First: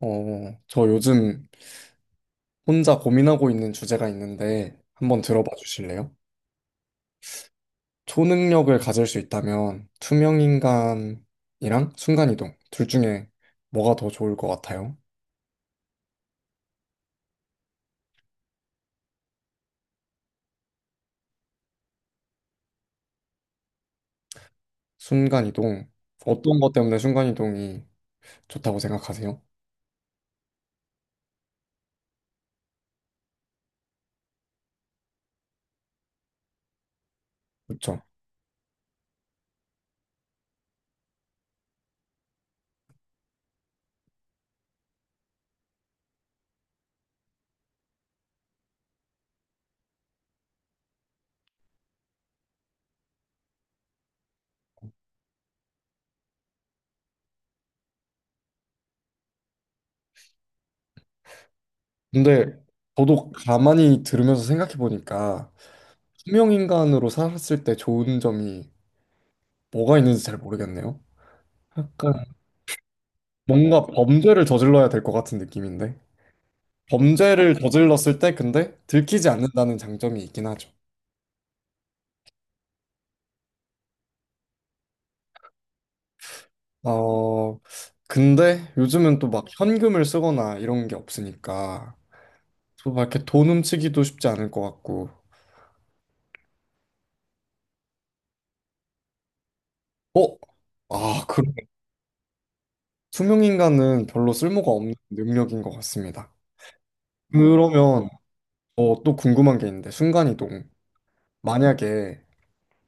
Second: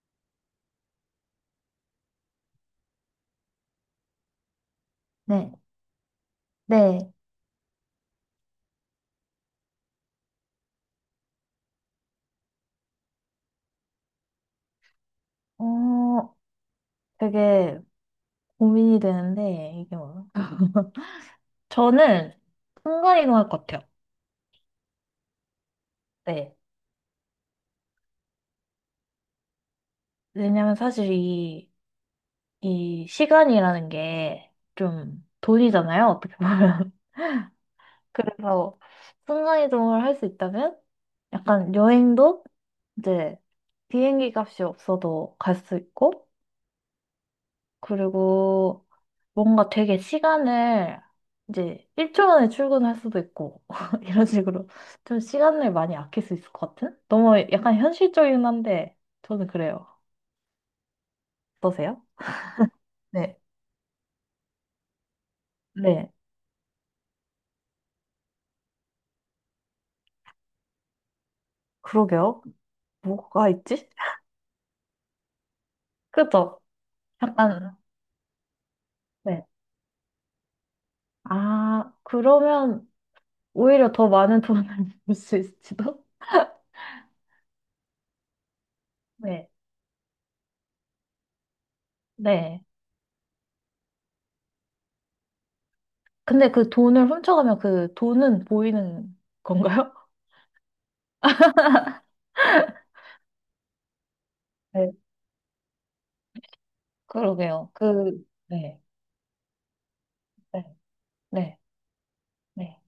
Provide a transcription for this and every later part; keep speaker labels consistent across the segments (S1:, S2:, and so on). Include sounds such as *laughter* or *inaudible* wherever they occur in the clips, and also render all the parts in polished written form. S1: 저 요즘 혼자 고민하고 있는 주제가 있는데 한번 들어봐
S2: 네,
S1: 주실래요?
S2: 네,
S1: 초능력을 가질 수 있다면 투명인간이랑 순간이동 둘 중에 뭐가 더 좋을 것 같아요?
S2: 어, 되게 고민이 되는데, 이게 뭐. 저는 순간이동 할 것 같아요.
S1: 순간이동.
S2: 네.
S1: 어떤 것 때문에 순간이동이 좋다고 생각하세요?
S2: 왜냐면 사실 이 시간이라는 게 좀 돈이잖아요, 어떻게 보면. *laughs*
S1: 그렇죠.
S2: 그래서 순간이동을 할 수 있다면, 약간 여행도 이제 비행기 값이 없어도 갈 수 있고, 그리고 뭔가 되게 시간을 이제 1초 만에 출근할 수도 있고 *laughs* 이런 식으로 좀 시간을 많이 아낄 수 있을 것 같은? 너무 약간 현실적이긴 한데 저는 그래요. 어떠세요?
S1: 근데 저도
S2: 네.
S1: 가만히 들으면서 생각해 보니까
S2: 네.
S1: 투명인간으로 살았을 때 좋은 점이 뭐가 있는지 잘 모르겠네요. 약간
S2: 그러게요. 뭐가
S1: 뭔가
S2: 있지?
S1: 범죄를 저질러야 될 것 같은 느낌인데.
S2: 그죠?
S1: 범죄를
S2: 약간
S1: 저질렀을 때 근데 들키지
S2: 네.
S1: 않는다는 장점이 있긴 하죠.
S2: 아, 그러면 오히려 더 많은 돈을 *laughs* 벌 수 있을지도?
S1: 어, 근데 요즘은 또 막
S2: 네.
S1: 현금을 쓰거나 이런 게 없으니까
S2: 네.
S1: 또 막 이렇게 돈 훔치기도 쉽지 않을 것 같고.
S2: 근데 그 돈을 훔쳐가면 그 돈은 보이는 건가요?
S1: 어? 아, 그러네. 투명인간은 별로 쓸모가 없는 능력인 것 같습니다.
S2: 그러게요.
S1: 그러면
S2: 그, 네,
S1: 또 궁금한 게 있는데
S2: 네,
S1: 순간이동.
S2: 네,
S1: 만약에
S2: 네,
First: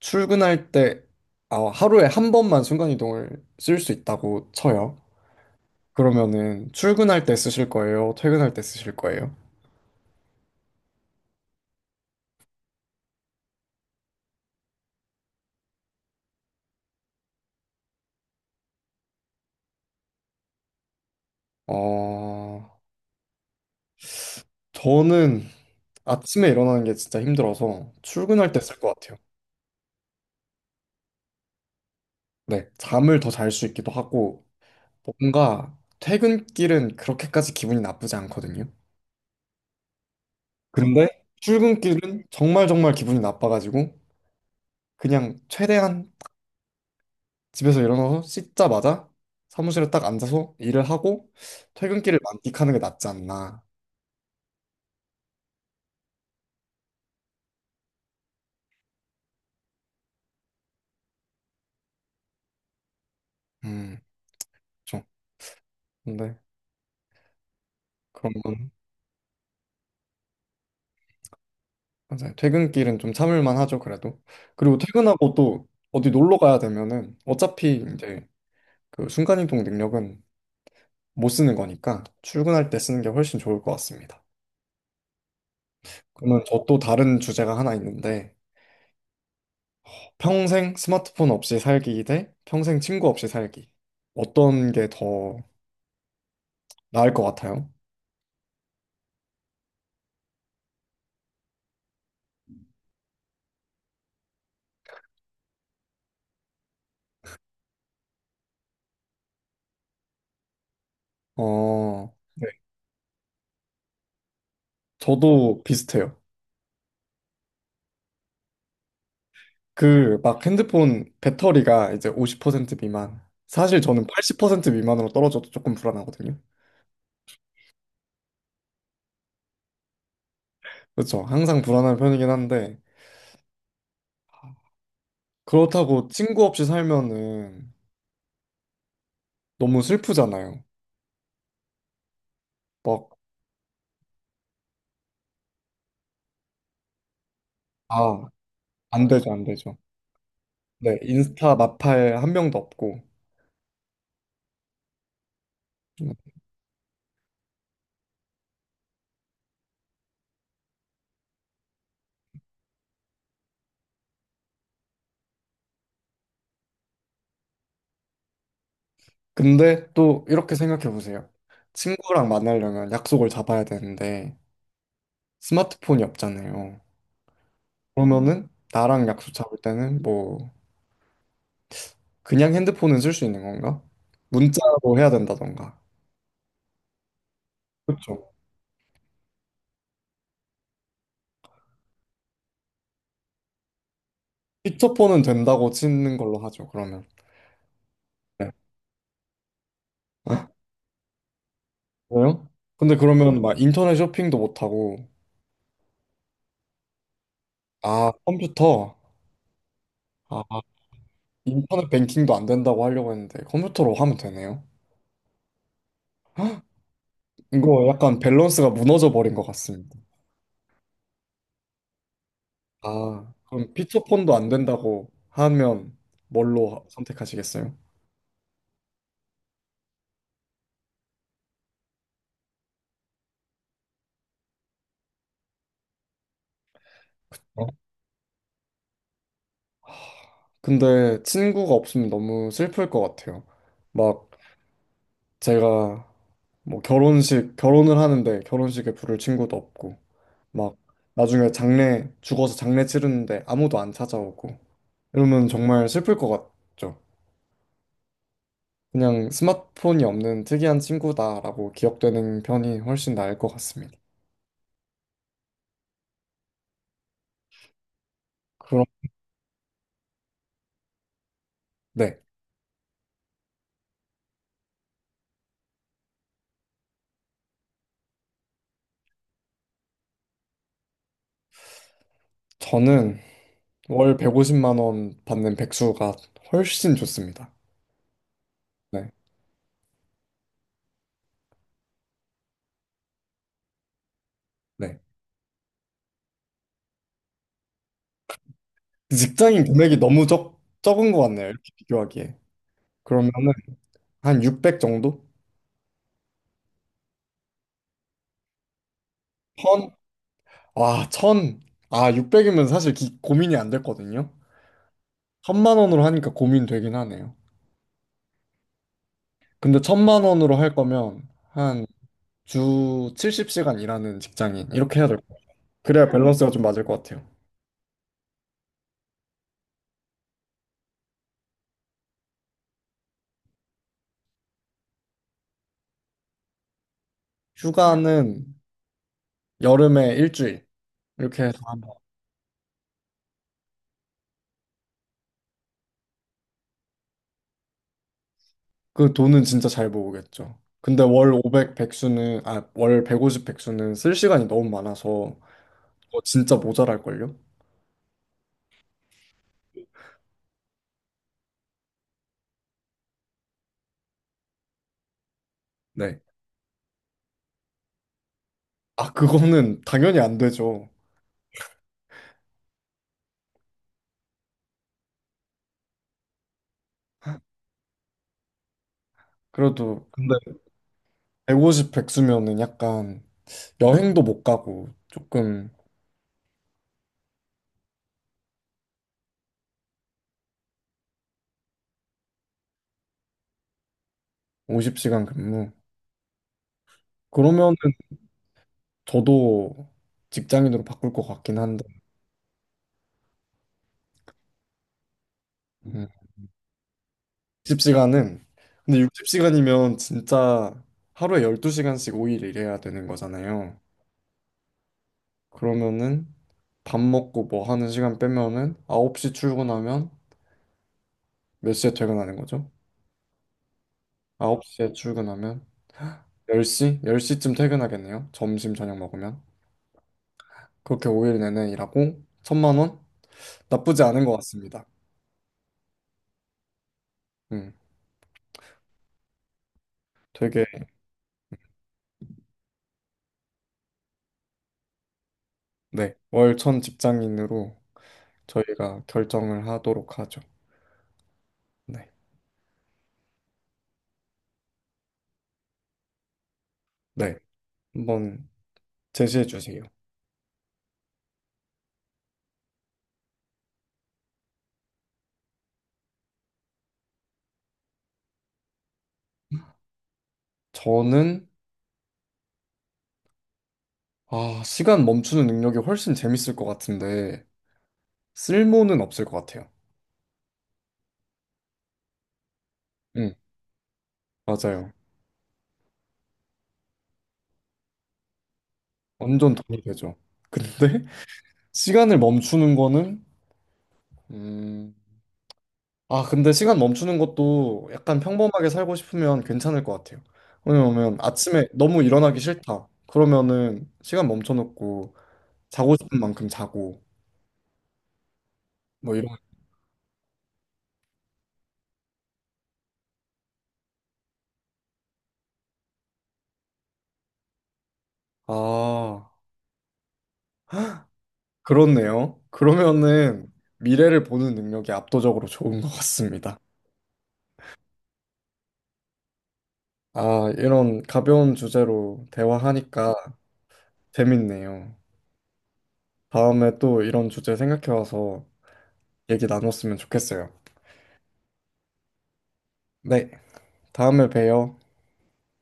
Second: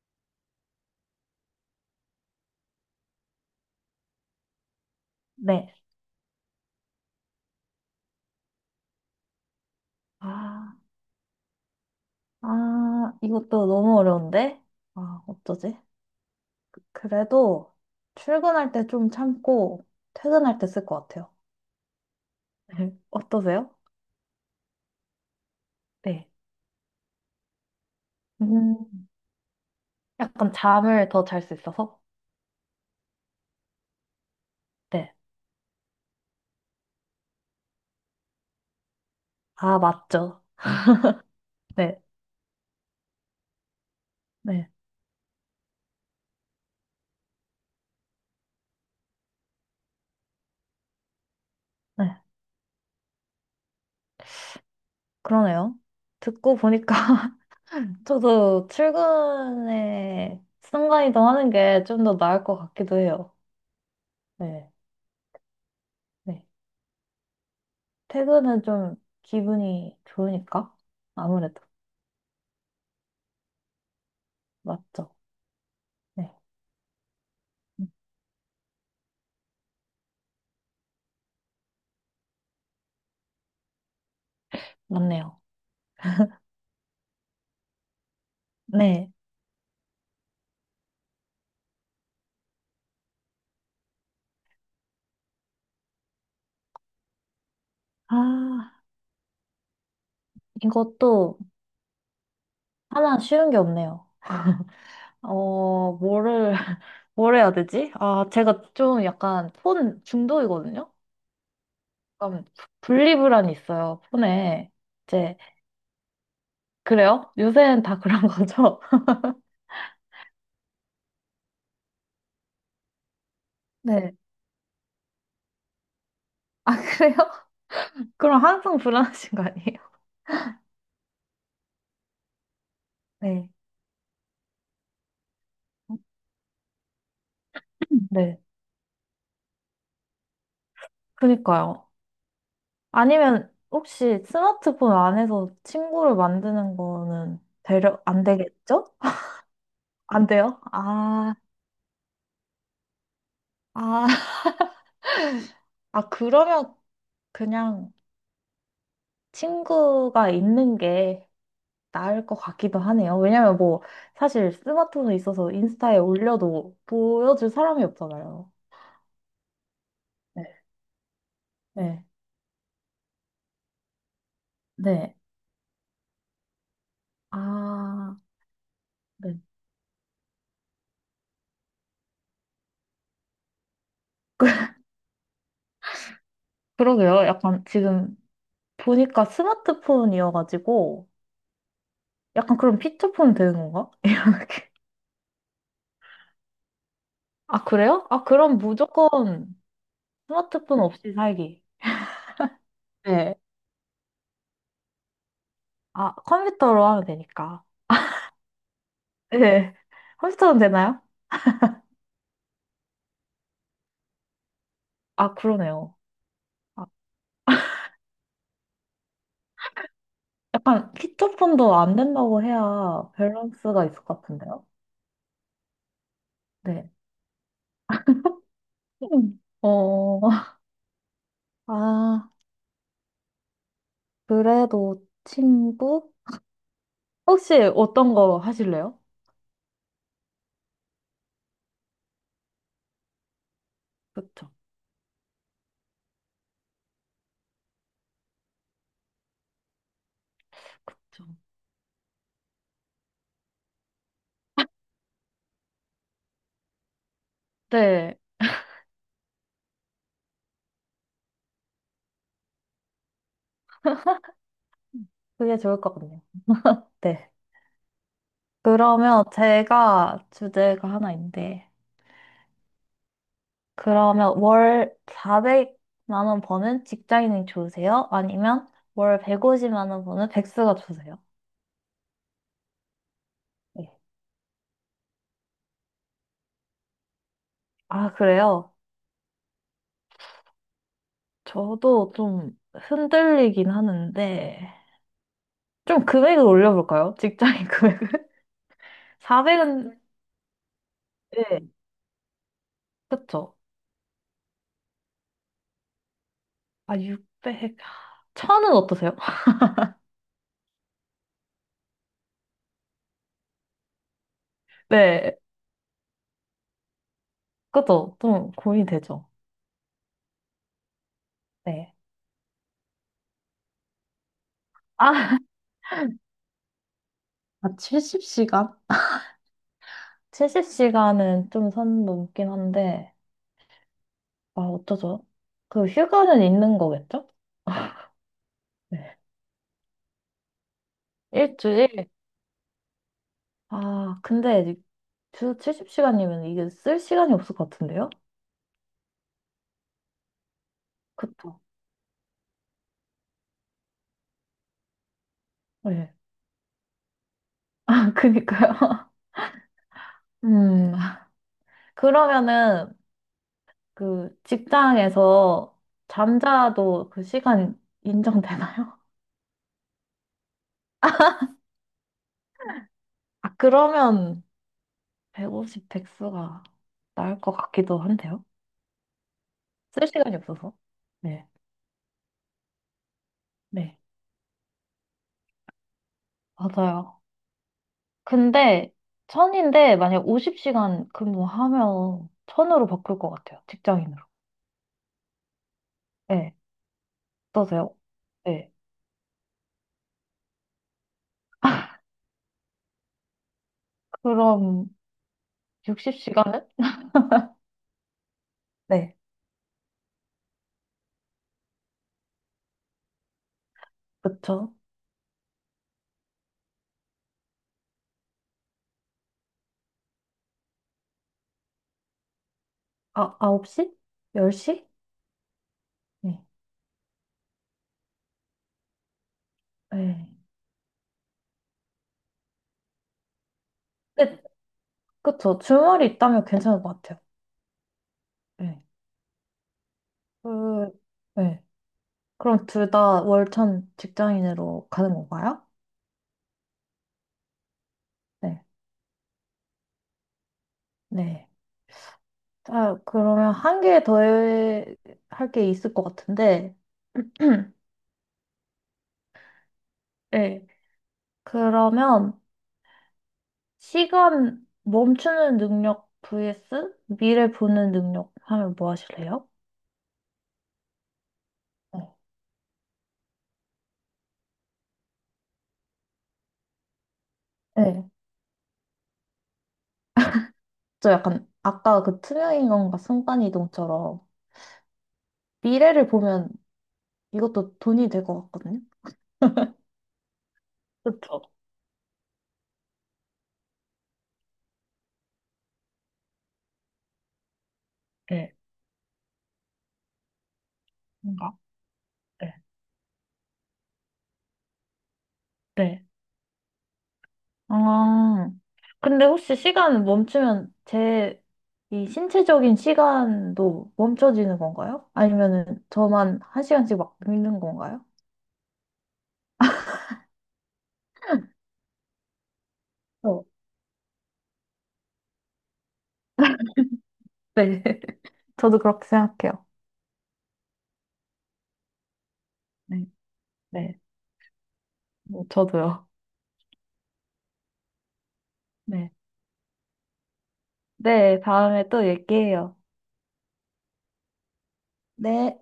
S1: 출근할 때 아, 하루에 한 번만 순간이동을 쓸 수 있다고 쳐요.
S2: 네.
S1: 그러면은 출근할 때 쓰실 거예요? 퇴근할 때 쓰실 거예요?
S2: 아, 아, 이것도 너무 어려운데? 아, 어쩌지? 그래도 출근할 때 좀 참고 퇴근할 때 쓸 것 같아요.
S1: 어,
S2: 네. *laughs* 어떠세요?
S1: 저는
S2: 네.
S1: 아침에 일어나는 게 진짜 힘들어서 출근할 때 쓸 것
S2: 음,
S1: 같아요.
S2: 약간 잠을 더 잘 수 있어서?
S1: 네, 잠을 더 잘 수 있기도 하고
S2: 네.
S1: 뭔가 퇴근길은 그렇게까지 기분이 나쁘지 않거든요.
S2: 아, 맞죠.
S1: 그런데
S2: 네,
S1: 출근길은 정말 정말 기분이 나빠가지고
S2: 네,
S1: 그냥 최대한 집에서 일어나서 씻자마자 사무실에 딱 앉아서 일을 하고 퇴근길을
S2: 네.
S1: 만끽하는 게 낫지 않나.
S2: 그러네요. 듣고 보니까 *laughs* 저도 출근에 순간이동 하는 게 좀 더 나을 것 같기도 해요.
S1: 음,
S2: 네.
S1: 그렇죠. 근데
S2: 네.
S1: 그런
S2: 퇴근은
S1: 건
S2: 좀 기분이 좋으니까? 아무래도.
S1: 맞아요. 퇴근길은 좀 참을만 하죠, 그래도. 그리고
S2: 맞죠?
S1: 퇴근하고 또 어디
S2: 네.
S1: 놀러 가야 되면은 어차피 이제 그 순간이동 능력은 못 쓰는 거니까 출근할 때 쓰는 게 훨씬 좋을 것 같습니다.
S2: 맞네요.
S1: 그러면 저 또 다른 주제가 하나 있는데
S2: 네.
S1: 평생 스마트폰 없이 살기 대 평생 친구 없이 살기. 어떤 게 더 나을 것 같아요?
S2: 아, 이것도 하나 쉬운 게 없네요. 어, 뭐를, *laughs* 뭘 해야 되지? 아, 제가 좀 약간 폰 중독이거든요?
S1: 어,
S2: 약간
S1: 네.
S2: 분리불안이 있어요, 폰에. 이제,
S1: 저도 비슷해요.
S2: 그래요? 요새는 다 그런 거죠? *laughs*
S1: 그 막 핸드폰 배터리가 이제 50% 미만. 사실 저는
S2: 네.
S1: 80% 미만으로 떨어져도 조금 불안하거든요.
S2: 그래요? 그럼 항상 불안하신 거 아니에요?
S1: 그렇죠. 항상 불안한 편이긴 한데
S2: 네.
S1: 그렇다고 친구 없이 살면은
S2: 네.
S1: 너무 슬프잖아요.
S2: 그니까요.
S1: 막,
S2: 아니면 혹시 스마트폰 안에서 친구를 만드는 거는 되려, 안
S1: 아,
S2: 되겠죠?
S1: 안
S2: *laughs*
S1: 되죠, 안 되죠.
S2: 안 돼요?
S1: 네,
S2: 아,
S1: 인스타 마팔 한 명도 없고.
S2: 아, 아, 그러면 그냥 친구가 있는 게 나을 것 같기도 하네요. 왜냐면 뭐, 사실 스마트폰에 있어서 인스타에 올려도 보여줄 사람이 없잖아요.
S1: 근데 또
S2: 네,
S1: 이렇게 생각해 보세요.
S2: 네,
S1: 친구랑 만나려면 약속을 잡아야 되는데
S2: 네.
S1: 스마트폰이 없잖아요.
S2: 아,
S1: 그러면은 나랑 약속
S2: 네.
S1: 잡을 때는 뭐 그냥 핸드폰은 쓸 수 있는 건가?
S2: *laughs*
S1: 문자로 해야 된다던가.
S2: 그러게요. 약간 지금
S1: 그렇죠.
S2: 보니까 스마트폰이어가지고, 약간 그럼 피처폰 되는 건가? *laughs* 이렇게.
S1: 피처폰은 된다고 치는 걸로 하죠, 그러면.
S2: 아, 그래요? 아, 그럼 무조건
S1: 네.
S2: 스마트폰 없이 살기.
S1: 그래요? 근데
S2: 네.
S1: 그러면 막 인터넷 쇼핑도 못하고,
S2: 아, 컴퓨터로 하면 되니까.
S1: 아, 컴퓨터.
S2: 네. *laughs* 컴퓨터는
S1: 아,
S2: 되나요?
S1: 인터넷 뱅킹도 안 된다고 하려고 했는데, 컴퓨터로 하면 되네요.
S2: 아, 그러네요.
S1: 헉,
S2: 아,
S1: 이거 약간 밸런스가 무너져 버린 것 같습니다.
S2: 약간 피처폰도 안 된다고 해야
S1: 아, 그럼
S2: 밸런스가 있을 것
S1: 피처폰도 안
S2: 같은데요?
S1: 된다고 하면 뭘로
S2: 네.
S1: 선택하시겠어요?
S2: 음. 어, *laughs* 아, 그래도 친구? 혹시
S1: 어?
S2: 어떤 거 하실래요?
S1: 근데 친구가 없으면 너무 슬플 것 같아요. 막
S2: 그쵸,
S1: 제가 뭐 결혼식 결혼을 하는데 결혼식에 부를 친구도 없고 막
S2: 그쵸.
S1: 나중에 장례 죽어서 장례 치르는데 아무도 안 찾아오고 이러면 정말 슬플 것 같죠.
S2: 네,
S1: 그냥 스마트폰이 없는 특이한 친구다라고 기억되는 편이 훨씬 나을 것 같습니다.
S2: 그게 좋을 것 같네요. 네.
S1: 그럼
S2: 그러면 제가 주제가 하나 있는데,
S1: 네,
S2: 그러면 월 400만 원 버는 직장인이 좋으세요? 아니면 월 150만 원 버는 백수가 좋으세요?
S1: 저는
S2: 네.
S1: 월 150만 원 받는 백수가 훨씬 좋습니다.
S2: 아, 그래요?
S1: 네,
S2: 저도 좀 흔들리긴 하는데,
S1: 네.
S2: 좀 금액을 올려볼까요? 직장인 금액을? *laughs*
S1: 직장인 금액이
S2: 400은,
S1: 너무 적 적은 것 같네요.
S2: 네,
S1: 이렇게 비교하기에. 그러면은
S2: 그쵸.
S1: 한 600 정도?
S2: 아, 600, 1000은 어떠세요? *laughs*
S1: 와, 천. 아, 600이면 사실 고민이 안 됐거든요.
S2: 네,
S1: 천만 원으로 하니까 고민되긴 하네요.
S2: 그쵸. 좀 고민되죠.
S1: 근데 천만 원으로 할 거면 한
S2: 네.
S1: 주 70시간 일하는 직장인 이렇게 해야 될 것
S2: 아,
S1: 같아요.
S2: *laughs*
S1: 그래야 밸런스가 좀 맞을 것 같아요.
S2: 70시간? 70시간은 좀 선 넘긴 한데, 아, 어쩌죠? 그 휴가는 있는 거겠죠?
S1: 휴가는
S2: 네.
S1: 여름에 일주일 이렇게 해서 한번.
S2: 일주일? 아, 근데 이제 주 70시간이면 이게 쓸 시간이 없을 것 같은데요?
S1: 그 돈은 진짜 잘 모으겠죠. 근데 월
S2: 그쵸.
S1: 500 백수는 아, 월 150 백수는 쓸 시간이 너무 많아서
S2: 네.
S1: 그거 진짜 모자랄걸요?
S2: *laughs* 그니까요. 음, 그러면은 그 직장에서
S1: 네.
S2: 잠자도 그 시간 인정되나요?
S1: 아, 그거는 당연히 안 되죠.
S2: 아, 그러면 150, 100수가 나을 것 같기도 한데요.
S1: 그래도
S2: 쓸 시간이 없어서. 네.
S1: 150 백수면은 약간
S2: 네.
S1: 여행도 못 가고 조금
S2: 맞아요. 근데 천인데 만약 50시간 근무하면 천으로 바꿀 것 같아요. 직장인으로.
S1: 50시간 근무.
S2: 네.
S1: 그러면은
S2: 어떠세요? 네.
S1: 저도 직장인으로 바꿀 것 같긴 한데.
S2: 그럼
S1: 음.
S2: 60시간은?
S1: 60시간은 근데
S2: 네.
S1: 60시간이면 진짜 하루에 12시간씩 5일 일해야 되는 거잖아요.
S2: 그쵸.
S1: 그러면은 밥 먹고 뭐 하는 시간 빼면은 9시 출근하면 몇 시에 퇴근하는 거죠?
S2: 아, 홉시 열시
S1: 9시에 출근하면
S2: 네.
S1: 10시? 10시쯤 퇴근하겠네요. 점심 저녁 먹으면.
S2: 네.
S1: 그렇게 5일 내내 일하고 천만 원? 나쁘지 않은 것
S2: 근데
S1: 같습니다.
S2: 그쵸. 주말이 있다면 괜찮을 것 같아요.
S1: 음,
S2: 네.
S1: 되게
S2: 그, 네. 그럼 둘 다 월천 직장인으로 가는 건가요?
S1: 네, 월천 직장인으로
S2: 네.
S1: 저희가 결정을 하도록 하죠.
S2: 네.
S1: 네,
S2: 자, 그러면 한 개 더 할 게 있을 것 같은데.
S1: 네,
S2: *clears throat*
S1: 한번 제시해 주세요.
S2: 네. 그러면 시간 멈추는 능력 vs 미래 보는 능력 하면 뭐 하실래요?
S1: 저는
S2: 네.
S1: 아, 시간 멈추는 능력이 훨씬 재밌을 것 같은데
S2: 네.
S1: 쓸모는 없을 것 같아요.
S2: 저 약간 아까 그 투명인간과
S1: 음,
S2: 순간이동처럼
S1: 맞아요.
S2: 미래를 보면 이것도 돈이 될 것 같거든요.
S1: 완전 돈이 되죠. 근데
S2: 그쵸?
S1: *laughs* 시간을 멈추는 거는 음, 근데 시간 멈추는 것도 약간
S2: 네.
S1: 평범하게 살고 싶으면 괜찮을 것 같아요. 왜냐면
S2: 뭔가?
S1: 아침에 너무 일어나기
S2: 네.
S1: 싫다. 그러면은 시간 멈춰놓고 자고
S2: 네.
S1: 싶은 만큼 자고
S2: 아,
S1: 뭐
S2: 근데
S1: 이런.
S2: 혹시 시간 멈추면 제 이 신체적인 시간도 멈춰지는 건가요? 아니면은 저만 한 시간씩 막 미는 건가요?
S1: 아, 그렇네요. 그러면은 미래를 보는 능력이 압도적으로 좋은 것 같습니다.
S2: 네. *laughs* 저도 그렇게 생각해요.
S1: 아, 이런 가벼운 주제로
S2: 네.
S1: 대화하니까
S2: 네.
S1: 재밌네요.
S2: 뭐 저도요.
S1: 다음에 또 이런 주제 생각해와서
S2: 네.
S1: 얘기 나눴으면 좋겠어요.
S2: 네, 다음에 또 얘기해요.
S1: 네, 다음에 봬요.
S2: 네.